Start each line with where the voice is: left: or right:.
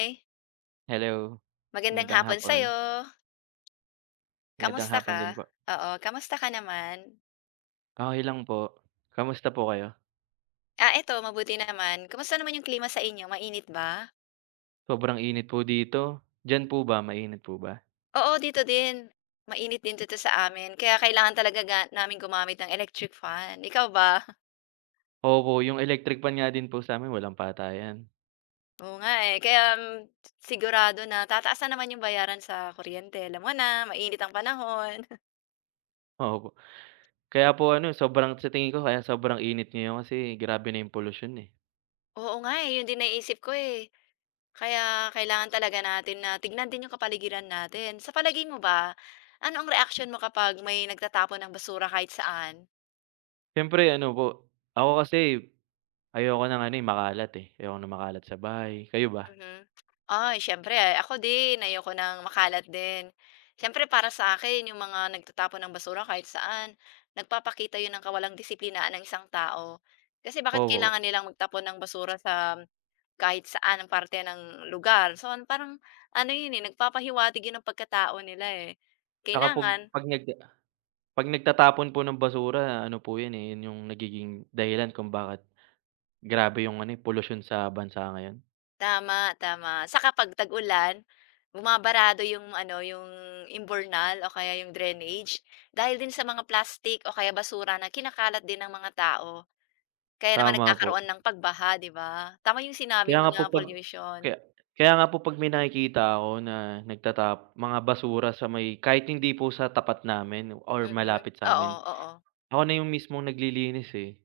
left: Eh
right: Hello,
left: Magandang
right: magandang
left: hapon
right: hapon.
left: sa'yo.
right: Magandang
left: Kamusta
right: hapon
left: ka?
right: din po.
left: Oo, kamusta ka naman?
right: Okey lang po, kamusta po kayo?
left: Ah, eto mabuti naman, kumusta naman 'yong klima sa inyo, mainit ba?
right: Sobrang init po dito, diyan po ba, mainit po ba?
left: Oo, dito din, mainit din dito sa amin, kaya kailangan talaga ga naming gumamit ng electric fan, ikaw ba?
right: Opo, 'yong electric fan nga din po sa'min, walang patayan.
left: Oo nga eh, kaya, mm, si sigurado na tataas na naman 'yong bayaran sa kuryente alam mo na mainit ang panahon.
right: O opo, kaya po ano, eh, sobrang sa tingin ko kaya sobrang init ngayon kasi, grabe na 'yong polusyon eh.
left: Oo nga eh, 'yon din naiisip ko eh, kaya kailangan talaga natin na tignan din 'yong kapaligiran natin. Sa palagay mo ba, ano ang reaksyon mo kapag may nagtatapon ng basura kahit saan?
right: Siyempre ano po, ako kasi, ayoko ng ano eh, makalat eh, ayoko ng makalat sa bahay, kayo ba?
left: Mhm, ay, siyempre ako din ayoko ng makalat din. Siyempre para sa akin 'yong mga nagtatapon ng basura kahit saan, nagpapakita 'yon ng kawalang disiplinaan ng isang tao. Kasi, bakit
right: Opo.
left: kailangan nilang magtapon ng basura sam, kahit saan na parte ng lugar, so parang, ano 'yon eh, nagpapahiwatig 'yon ng pagkatao nila eh,
right: Saka pog
left: kailangan
right: 'pag nag, uh 'pag nagtatapon po ng basura, ano po 'yon eh, 'yon 'yong nagiging dahilan kung bakit, grabe 'yong ano eh, polusyon sa bansa ngayon.
left: Tama, tama, saka 'pag tag-ulan, bumabarado 'yong ano, 'yong imburnal o kaya 'yong drainage, dahil din sa mga plastic o kaya basura na kinakalat din ng mga tao. Kaya naman
right: Tama po.
left: nagkakaroon ng pagbaha, 'di ba, tama 'yong sinabi
right: Kaya
left: mo
right: nga
left: na
right: po 'pag
left: pollution.
right: kaya kaya nga po 'pag may nakikita ako na, nagtatap mga basura sa may kahit hindi po sa tapat namin or
left: Mhm,
right: malapit
left: oo,
right: sa'min,
left: oo.
right: ako na 'yong mismong naglilinis eh.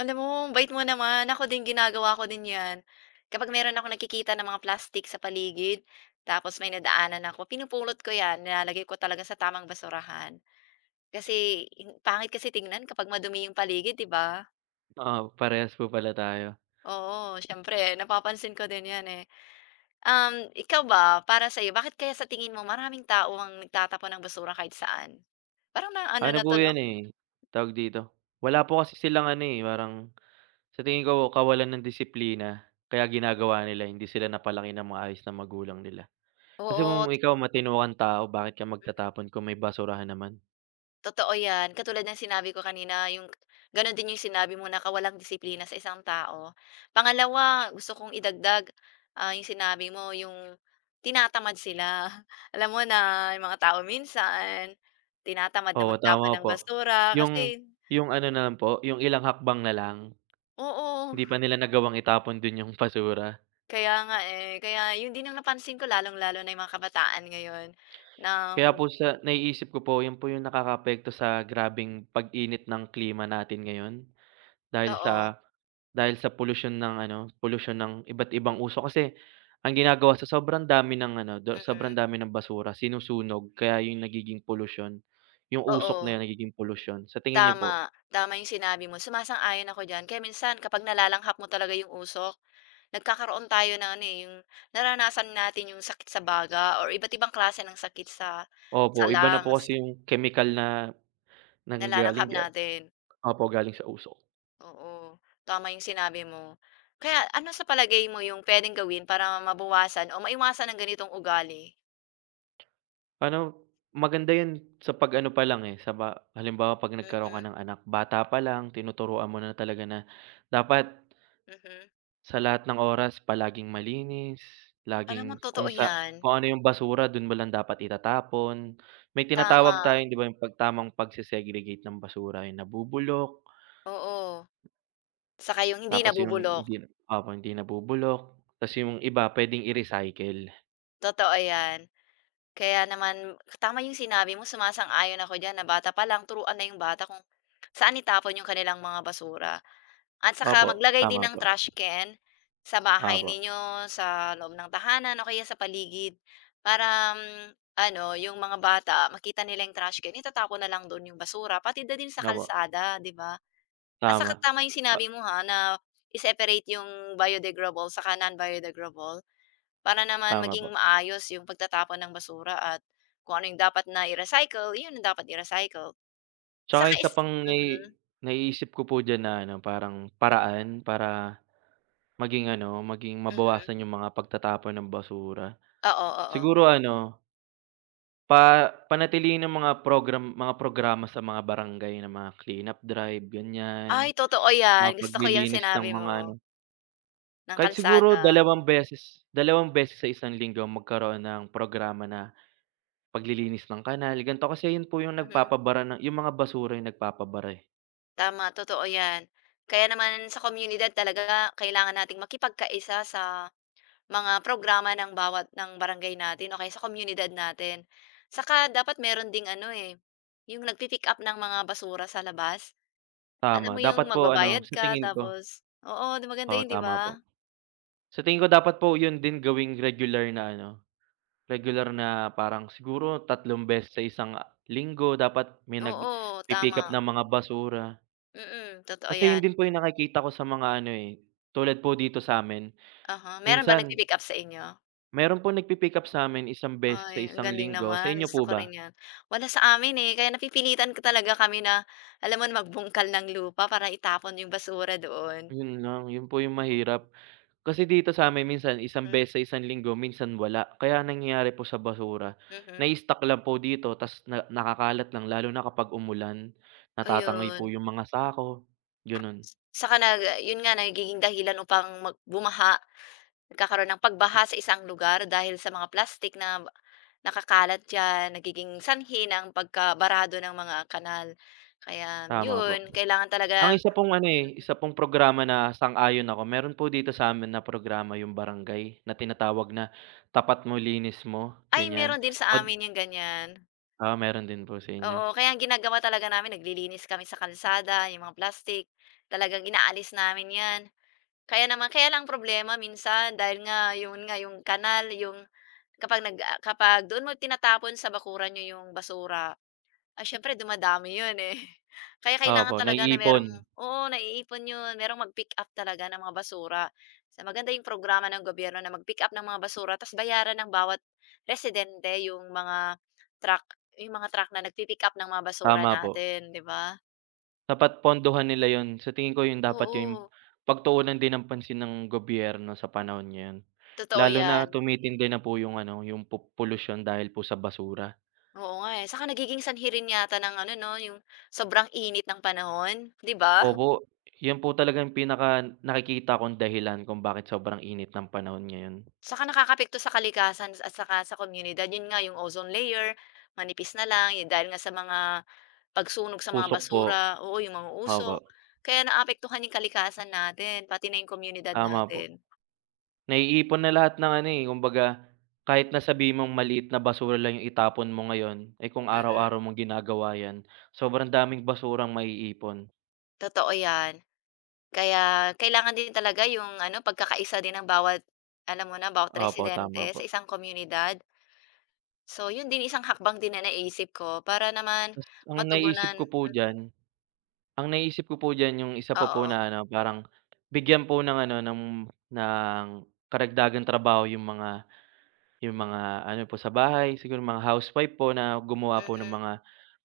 left: Alam mo, ambait mo naman, ako din ginagawa ko din 'yan. Kapag meron akong nakikita na mga plastic sa paligid, tapos may nadaanan ako, pinupulot ko 'yan, nilalagay ko talaga sa tamang basurahan, kasi, in pangit kasi tignan kapag madumi 'yong paligid, 'di ba?
right: Oo, parehas po pala tayo.
left: Oo, siyempre napapansin ko din 'yan eh. Um, ikaw ba, para sa'yo, bakit kaya sa tingin mo maraming tao ang nagtatapon ng basura kahit saan? Parang na ano na
right: Ano po
left: 'to, 'no?
right: 'yan eh, tawag dito? Wala po kasi silang ano eh, parang, sa tingin ko kawalan ng disiplina. Kaya ginagawa nila, hindi sila napalaki nang maayos ng magulang nila. Kasi
left: Oo
right: kung
left: t
right: ikaw matino kang tao, bakit ka magtatapon kung may basurahan naman.
left: Totoo 'yan, katulad ng sinabi ko kanina 'yong k gano'n din 'yong sinabi mo na kawalang disiplina sa isang tao. Pangalawa, gusto kong idagdag, ah, 'yong sinabi mo, 'yong tinatamad sila, alam mo na, 'yong mga tao minsan, tinatamad na
right: Oo,
left: magtapon
right: tama
left: ng
right: po,
left: basura
right: 'yong
left: kasi
right: 'yong ano na lang po, 'yong ilang hakbang na lang,
left: Oo.
right: hindi pa nila nagawang itapon do'n 'yong basura.
left: Kaya nga eh, kaya 'yon din ang napansin ko, lalong-lalo na 'yong mga kabataan ngayon na,
right: Kaya po
left: um
right: siya naiisip ko po, 'yon po 'yong nakakaapekto sa grabeng pag-init ng klima natin ngayon. Dahil
left: Oo.
right: sa, dahil sa polusyon ng ano, polusyon ng iba't ibang usok, kasi, ang ginagawa sa sobrang dami ng ano, do
left: Mhm.
right: sobrang dami ng basura, sinusunog. Kaya 'yong nagiging polusyon, 'yong usok na
left: Oo.
right: 'yon nagiging polusyon, sa tingin niyo po?
left: Tama, tama 'yong sinabi mo, sumasang-ayon ako diyan. Kaya minsan, kapag nalalanghap mo talaga 'yong usok, nagkakaroon tayo ng ano eh, 'yong, nararanasan natin 'yong sakit sa baga, or iba't ibang klase ng sakit sa sa
right: Opo, iba na po
left: lungs.
right: kasi 'yong kemikal na, nanggaling
left: Nalalanghap
right: diyan,
left: natin.
right: opo, galing sa usok.
left: Oo, tama 'yong sinabi mo, kaya ano sa palagay mo 'yong puwedeng gawin para mabawasan o maiwasan ang ganitong ugali?
right: Pa'no maganda 'yon, sa pag ano pa lang eh, sa ba halimbawa 'pag nagkaroon ka
left: Mm.
right: ng anak, bata pa lang tinuturuan mo na talaga na, dapat
left: Mhm.
right: ...sa lahat ng oras, palaging malinis,
left: Alam mo,
right: laging
left: totoo
right: kung sa
left: 'yan.
right: kung ano 'yong basura do'n mo lang dapat itatapon, may tinatawag
left: Tama.
right: tayong, 'di ba, 'yong pag tamang pagse-segregate ng basura, 'yong nabubulok
left: Oo, saka yong hindi
right: tapos 'yong
left: nabubulok.
right: hindi opo, hindi nabubulok, tapos 'yong iba puwedeng i-recycle.
left: Totoo 'yan, kaya naman, tama 'yong sinabi mo, sumasang-ayon ako diyan, na bata pa lang turuan na 'yong bata kung, saan itapon 'yong kanilang mga basura. At saka
right: Opo,
left: maglagay
right: tama
left: din ng
right: po.
left: trash can, sa bahay
right: Opo.
left: ninyo, sa loob ng tahanan, o kaya sa paligid, para, um, ano, 'yong mga bata makita nila 'yong trash can itatapon na lang do'n 'yong basura, pati na din sa
right: Nga po.
left: kalsada, 'di ba? At saka
right: Tama,
left: tama 'yong sinabi
right: ah
left: mo ha, na, i-separate 'yong biodegrable saka non-biodegradable. Para naman
right: Tama
left: maging
right: po.
left: maayos 'yong pagtatapon ng basura at, kung ano 'yong dapat na i-recycle, 'yon ang dapat i-recycle,
right: Tsaka
left: saka
right: isa
left: is
right: pang nai
left: mhm.
right: naiisip ko po diyan na ano, parang paraan para, maging ano, maging
left: Mhm.
right: mabawasan 'yong mga pagtatapon ng basura,
left: Oo, oo.
right: siguro ano pa panatilihin ang mga program mga programa sa mga barangay na mga clean-up drive, ganyan,
left: Ay, totoo
right: mga
left: 'yan, gusto ko 'yan
right: paglilinis ng
left: sinabi
right: mga
left: mo.
right: ano
left: Ng
right: Kahit siguro
left: kalsada.
right: dalawang beses dalawang beses sa isang linggo, magkaroon ng programa na, paglilinis ng kanal, gan'to kasi 'yon po, 'yong
left: Mhm.
right: nagpapabara ng 'yong mga basura, 'yong nagpapabara eh.
left: Tama, totoo 'yan. Kaya naman sa komunidad talaga, kailangan nating makipagkaisa sa, mga programa ng bawat ng barangay natin o kaya sa komunidad natin, saka dapat meron ding ano eh, 'yong nag-pi-pick-up ng mga basura sa labas.
right: Tama,
left: Alam mo 'yong
right: dapat po ano,
left: magbabayad
right: sa
left: ka,
right: tingin ko
left: tapos oo, 'di maganda
right: Oo,
left: 'yon, 'di
right: tama po,
left: ba?
right: sa tingin ko dapat po, 'yon din gawing regular na ano, regular na, parang siguro, tatlong beses sa isang, uh, linggo, dapat may
left: Oo,
right: nagpi-pick up
left: tama.
right: ng mga basura.
left: Mm, totoo
right: Kasi 'yon
left: 'yan.
right: din po 'yong nakikita ko sa mga ano eh, tulad po dito sa'min,
left: Uh-huh, meron ba
right: minsan
left: nag-pi-pick-up sa inyo?
right: Meron po nagpipick up sa'min isang beses sa
left: Ay, ang
right: isang
left: galing
right: linggo, sa
left: naman,
right: inyo
left: gusto
right: po
left: ko
right: ba?
left: rin 'yan. Wala sa amin eh, kaya napipilitan talaga kami na, alam mo na, magbungkal ng lupa para itapon 'yong basura doon.
right: 'Yon lang, 'yon po 'yong mahirap, kasi dito sa'min minsan isang
left: Hmm.
right: beses isang linggo, minsan wala. Kaya ang nangyayari po sa basura,
left: Mhm.
right: nai-stock lang po dito, tas na nakakalat lang, lalo na kapag umulan, natatangay po
left: Ayun.
right: 'yong mga sako, gano'n.
left: Saka nag 'yon nga nagiging dahilan upang mag bumaha, nagkakaroon ng pagbaha sa isang lugar dahil sa mga plastik nab nakakalat diyan, nagiging sanhi ng pagkabarado ng mga kanal, kaya
right: Tama po,
left: 'yon kailangan
right: ang
left: talagang
right: isa pong ano eh, isa pong programa na sang-ayon ako, meron po dito sa'min na programa 'yong barangay, na tinatawag na "tapat mo, linis mo",
left: Ay,
right: ganyan
left: meron din sa
right: pad
left: amin 'yong ganyan.
right: Ah, meron din po sa inyo.
left: Oo, kaya ang ginagawa talaga namin, naglilinis kami sa kalsada, 'yong mga plastic, talagang inaalis namin 'yan, kaya naman kaya lang ang problema minsan dahil nga, 'yon nga, 'yong kanal, 'yong kapag nag, uh, kapag doon mo tinatapon sa bakuran niyo 'yong basura, ay siyempre dumadami 'yon eh, kaya kailangan
right: Opo,
left: talaga na merong
right: naiipon.
left: oo, naiipon 'yon, meron mag-pick-up talaga ng mga basura sa maganda 'yong programa ng gobyerno na mag-pick-up ng mga basura tapos bayaran ng bawat, residente 'yong, mga truck 'yong mga truck na nag-pi-pick-up ng mga basura
right: Tama po.
left: natin, 'di ba?
right: Dapat pondohan nila 'yon, sa tingin ko 'yon dapat 'yong,
left: Oo.
right: pagtuunan din ng pansin ng gobyerno sa panahon ngayon.
left: Totoo
right: Lalo na
left: yan.
right: tumitindi na po 'yong ano, 'yong po polusyon dahil po sa basura.
left: Oo nga eh, saka nagiging sanhi rin yata ng ano 'no, 'yong sobrang init ng panahon, 'di ba?
right: Opo, 'yon po talagang pinaka nakikita kong dahilan kung bakit sobrang init ng panahon ngayon.
left: Saka nakakaapekto sa kalikasan, at saka sa komunidad, 'yon nga, 'yong ozone layer manipis na lang yo dahil nga sa mga, pagsunog sa mga
right: Usok po,
left: basura oo, 'yong mga
right: opo.
left: usok, kaya naaapektuhan 'yong kalikasan natin, pati na 'yong komunidad
right: Tama po.
left: natin.
right: Naiipon na lahat ng ano eh, kumbaga, kahit na sabihin mong maliit na basura lang 'yong itapon mo ngayon, eh, kung
left: Mhm.
right: araw-araw mong ginagawa yan, sobrang daming basurang maiipon.
left: Totoo 'yan, kaya, kailangan din talaga 'yong ano, pagkakaisa din ng bawat, alam mo na, bawat
right: Opo, tama
left: residente sa
right: po.
left: isang komunidad. So, 'yon din, isang hakbang din na naiisip ko, para naman
right: Mas ang naiisip ko
left: matugunan
right: po
left: mhm.
right: diyan, ang naisip ko po diyan 'yong isa pa po
left: Oo.
right: na ano parang, bigyan po ng ano, ng ng karagdagang trabaho 'yong mga, 'yong mga ano po sa bahay, siguro mga housewife po, na gumawa po ng
left: Mm.
right: mga,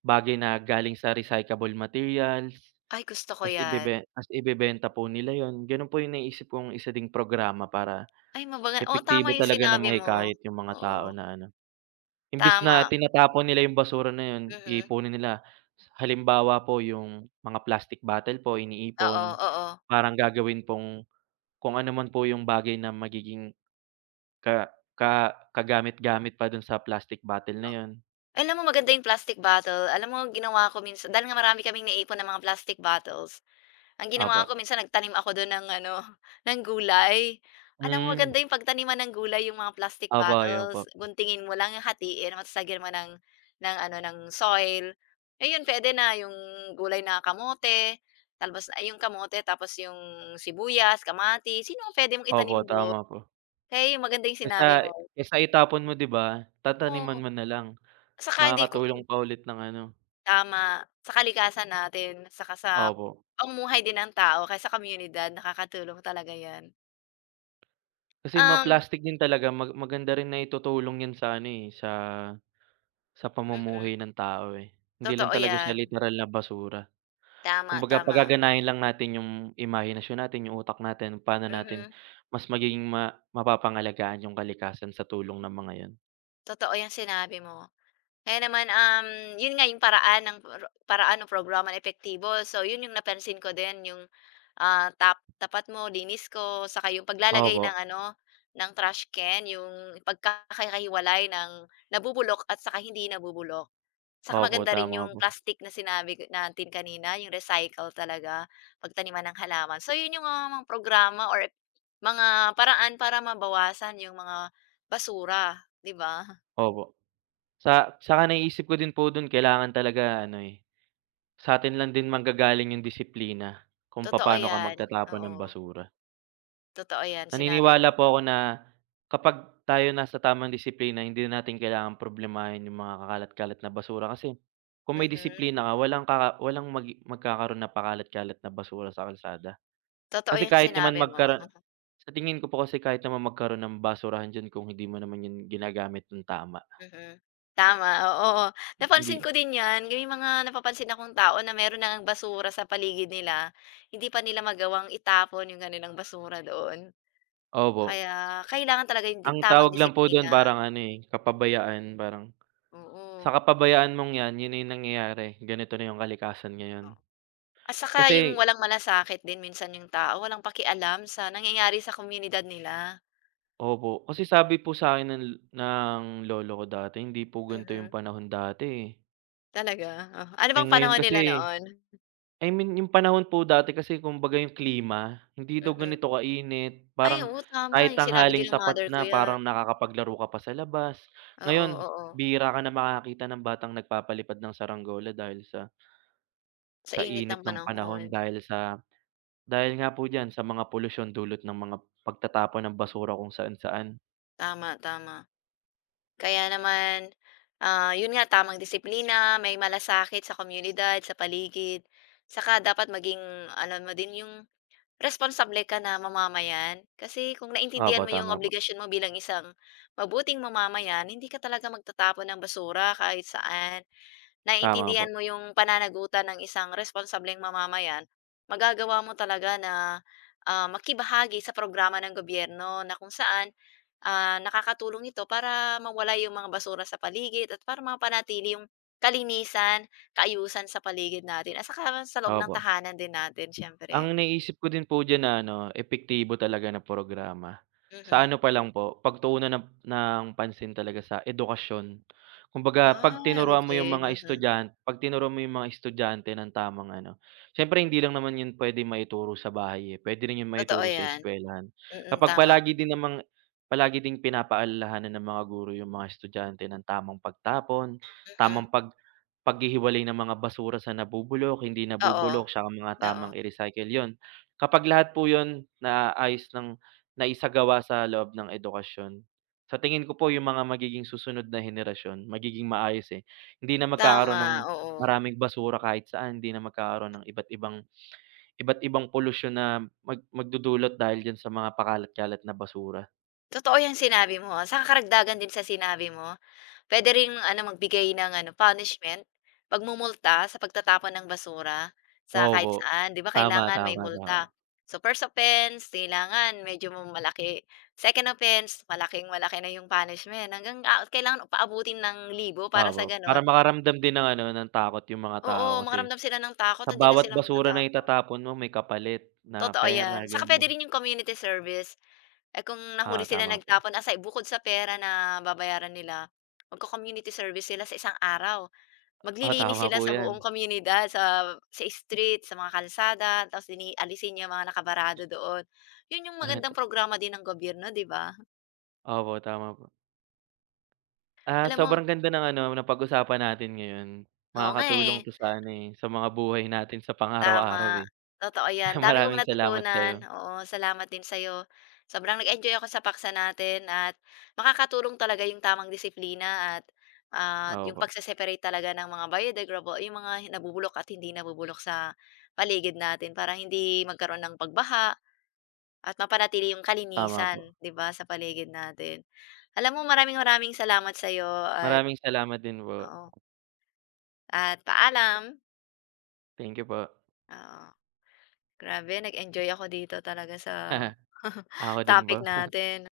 right: bagay na galing sa recyclable materials,
left: Ay, gusto ko
right: tapos
left: 'yan.
right: ibebe tapos ibebenta po nila 'yon, gano'n po 'yong naiisip kong isa ding programa para,
left: Ay, mabaga oo, tama
right: epektibo
left: 'yong
right: talaga na
left: sinabi mo,
right: mahikayat 'yong mga tao
left: oo.
right: na ano, imbis na
left: Tama.
right: tinatapon nila 'yong basura na 'yon,
left: Mhm.
right: iipunin nila. Sa halimbawa po 'yong, mga plastic bottle po
left: Oo,
right: iniipon,
left: oo.
right: parang gagawin pong, kung anuman po 'yong bagay na magiging ka ka kagamit-gamit pa do'n sa plastic bottle
left: O
right: na 'yon.
left: alam mo, maganda 'yong plastic bottle, alam mo ginawa ko minsan dahil nga marami kaming naiipon na mga plastic bottles, ang ginawa
right: Opo.
left: ko minsan, nagtanim ako do'n ng ano, ng gulay. Alam mo,
right: Hmm.
left: maganda 'yong pagtaniman ng gulay, 'yong mga plastic
right: Opo, 'yon
left: bottles.
right: po.
left: Guntingin mo lang, 'yong hatiin mo, tapos lagyan mo ng, ng ano, ng soil, ayun puwede na, 'yong gulay na kamote, talbos ay, 'yong kamote tapos 'yong sibuyas, kamatis, 'yon 'yong puwede mong
right: Opo,
left: itanim do'n,
right: tama po.
left: kaya 'yong maganda 'yong
right: Kaysa
left: sinabi
right: i
left: mo.
right: kaysa itapon mo, 'di ba?
left: Oo,
right: Tataniman mo na lang,
left: saka hindi ko,
right: makakatulong
left: hmm
right: pa ulit ng ano
left: Tama, sa kalikasan natin saka sa,
right: Opo.
left: pamumuhay din ng tao, o kaya sa komunidad, nakakatulong talaga yan.
right: Kasi mga
left: Um
right: plastic din talaga, mag maganda rin na itutulong yan sa ano eh, sa sa
left: Mm.
right: pamumuhay ng tao eh, hindi lang
left: Totoo
right: talaga siya
left: 'yan.
right: literal na basura.
left: Tama,
right: Kumbaga,
left: tama.
right: pagaganahin lang natin 'yong, imahinasyon natin, 'yong utak natin, pa'no natin
left: Mhm.
right: mas magiging ma mapapangalagaan 'yong kalikasan sa tulong ng mga 'yon.
left: Totoo 'yang sinabi mo, kaya naman, um, 'yon nga 'yong paraan, ng para paraan ng programa na epektibo. So, 'yon 'yong napansin ko din, 'yong, ah, tap tapat mo linis ko, saka 'yong paglalagay
right: Opo.
left: ng ano, ng trash can, 'yong pagkakahiwalay ng nabubulok at saka hindi nabubulok. Saka
right: Opo,
left: maganda rin
right: tama
left: 'yong
right: po.
left: plastic na sinabi k natin kanina, 'yong recycle talaga, pagtaniman ng halaman. So 'yon 'yong, ah, mga programa or mga paraan para mabawasan 'yong mga basura, 'di ba?
right: Opo, sa saka naiisip ko din po do'n, kailangan talaga ano eh, sa'tin lang din manggagaling 'yong disiplina, kung
left: Totoo
right: papa'no ka
left: 'yan,
right: magtatapon ng
left: oo.
right: basura.
left: Totoo yan, sinabi
right: Naninwala
left: mo.
right: po ako na, kapag tayo nasa tamang disiplina, hindi na natin kailangan problemahin 'yong mga kakalat-kalat na basura kasi, kung may
left: Mhm.
right: disiplina ka walang kaka walang mag magkakaroon ng pakalat-kalat na basura sa kalsada.
left: Totoo
right: Kasi,
left: yang
right: kahit naman
left: sinabi mo,
right: magkara
left: hmm.
right: sa tingin ko po kasi kahit naman magkaroon ng basurahan diyan, kung hindi mo naman 'yan ginagamit nang tama.
left: Mhm, tama, oo-o,
right: H
left: napansin
right: hindi
left: ko din 'yan, gay mga napapansin akong tao, na meron na ngang basura sa paligid nila, hindi pa nila magawang itapon 'yong kanilang basura doon.
right: Opo.
left: Kaya, kailangan talaga 'yong di
right: Ang
left: tamang
right: tawag lang po doon
left: disiplina.
right: parang ano eh, kapabayaan parang, sa
left: Oo.
right: kapabayaan mong 'yan, 'yon na 'yong nangyayari. Ganito na 'yong kalikasan ngayon.
left: O at saka 'yong,
right: Kasi
left: walang malasakit din minsan 'yong tao, walang pakialam sa nangyayari sa komunidad nila.
right: Opo, kasi sabi po sa'kin ng lo ng lolo ko dati, hindi po gan'to 'yong
left: Mhm.
right: panahon dati eh.
left: Talaga? Ano
right: Eh,
left: bang
right: ngayon
left: panahon nila
right: kasi
left: noon?
right: I mean, 'yong panahon po dati kasi kumbaga 'yong klima, hindi daw
left: Mhm.
right: ganito kainit,
left: Ay,
right: parang
left: oo,
right: kahit
left: tama, 'yong sinabi din
right: tanghaling
left: ng
right: tapat
left: mother ko
right: na,
left: 'yan.
right: parang nakakapaglaro ka pa sa labas.
left: Oo,
right: Ngayon,
left: oo.
right: bihira ka na makakakita ng batang nagpapalipad ng saranggola, dahil sa
left: Sa
right: sa
left: init ng
right: init ng panahon,
left: panahon.
right: dahil sa dahil nga po diyan, sa mga polusyon dulot ng mga pagtatapon ng basura kung saan-saan.
left: Tama, tama, kaya naman, ah, 'yon nga tamang disiplina, may malasakit sa komunidad, sa paligid, saka dapat maging alam mo din 'yong, responsable ka na mamamayan. Kasi kung naintindihan
right: Opo,
left: mo 'yong
right: tama po.
left: obligasyon mo bilang isang, mabuting mamamayan, hindi ka talaga magtatapon ng basura kahit saan.
right: Tama
left: Naiintindihan
right: po.
left: mo 'yong pananagutan ng isang responsableng mamamayan, magagawa mo talaga na, ah, makibahagi sa programa ng gobyerno, na kung saan, ah, nakakatulong ito para, mawala 'yong mga basura sa paligid, at para mapanatili 'yong kalinisan, kaayusan sa paligid natin, at saka loob ng
right: Opo.
left: tahanan din natin siyempre.
right: Ang naisip ko din po diyan na ano, epektibo talaga na programa, sa
left: Mhm.
right: ano pa lang po, pagtuunan ng ng pansin talaga sa edukasyon. Kumbaga, 'pag
left: Ah,
right: tinuruan mo 'yong
left: okey,
right: mga
left: mhm.
right: estudyant 'pag tinuruan mo 'yong mga estudyante ng tamang ano, siyempre hindi lang naman 'yon puwedeng maituro sa bahay eh, puwede rin 'yon
left: Totoo
right: maituro sa
left: 'yan,
right: eskuwelahan.
left: mm,
right: Kapag
left: tama.
right: palagi din namang palagi din pinapaalalahanan ng mga guro 'yong mga estudyante nang tamang pagtapon,
left: Mhm.
right: tamang pag paghihiwalay ng mga basura sa nabubulok, hindi
left: Oo,
right: nabubulok, saka mga tamang
left: oo.
right: i-recycle, 'yon. Kapag lahat po 'yon, naayos nang naisagawa sa loob ng edukasyon, sa tingin ko po, 'yong mga magiging susunod na henerasyon, magiging maayos eh, hindi na magkakaroon
left: Tama,
right: ng
left: oo.
right: maraming basura kahit saan, hindi na magkakaroon ng iba't ibang iba't ibang polusyon na, mag magdudulot dahil diyan sa mga pakalat-kalat na basura.
left: Totoo 'yong sinabi mo ha, saka karagdagan din sa sinabi mo, puwede ring ano, magbigay ng ano, punishment, pagmumulta sa pagtatapon ng basura, sa kahit
right: Opo,
left: saan, 'di ba,
right: tama,
left: kailangan may
right: tama,
left: multa.
right: tama.
left: So, first offense, kailangan medyo mo malaki, second offense, malaking malaki na 'yong punishment, hanggang, ah, kailangan paabutin ng libo, para sa
right: Opo, para
left: gano'n
right: makaramdam din ng ano, ng takot 'yong mga tao
left: Oo,
right: kasi,
left: makaramdam sila ng takot,
right: sa
left: hindi na
right: bawat
left: sila
right: basura na
left: magtatapon.
right: itatapon mo may kapalit, na
left: Totoo
right: pera,
left: 'yan, saka puwede
right: ganyan.
left: rin 'yong community service. Eh, kung nahuli
right: Ah,
left: sila
right: tama po.
left: nagtapon, aside bukod sa pera na babayaran nila mag-co-community service sila sa isang araw,
right: Ah,
left: maglilinis
right: tama
left: sila
right: po
left: sa buong
right: yan.
left: komunidad sa sa street, sa mga kalsada, tapos lini aalisin niya mga nakabarado doon, 'yon 'yong
right: Ah, ta
left: magandang programa din ng gobyerno, 'di ba?
right: Opo, tama po. At,
left: Alam mo
right: sobrang ganda ng ano, napag-usapan natin ngayon.
left: Oo, nga eh.
right: Makakatulong 'to sa ano eh, sa mga buhay natin sa pang-araw-araw
left: Tama,
right: eh.
left: totoo
right: Ah,
left: 'yan, dami kong
right: maraming salamat
left: natutunan,
right: sa'yo.
left: oo, salamat din sa'yo. Sobrang nag-enjoy ako sa paksa natin, at makakatulong talaga 'yong tamang disiplina at, at 'yong
right: O-opo.
left: pag-se-separate talaga ng mga biodegradable- 'yong mga nabubulok at hindi nabubulok sa, paligid natin. Para hindi magkaroon ng pagbaha, at mapanatili 'yong
right: Tama po.
left: kalinisan, 'di ba, sa paligid natin. Alam mo, maraming-maraming salamat sa'yo at
right: Maraming salamat din po.
left: oo. At, paalam!
right: Thank you po.
left: Oo, grabe, nag-enjoy ako dito talaga sa,
right: Ako din
left: topic
right: po.
left: natin.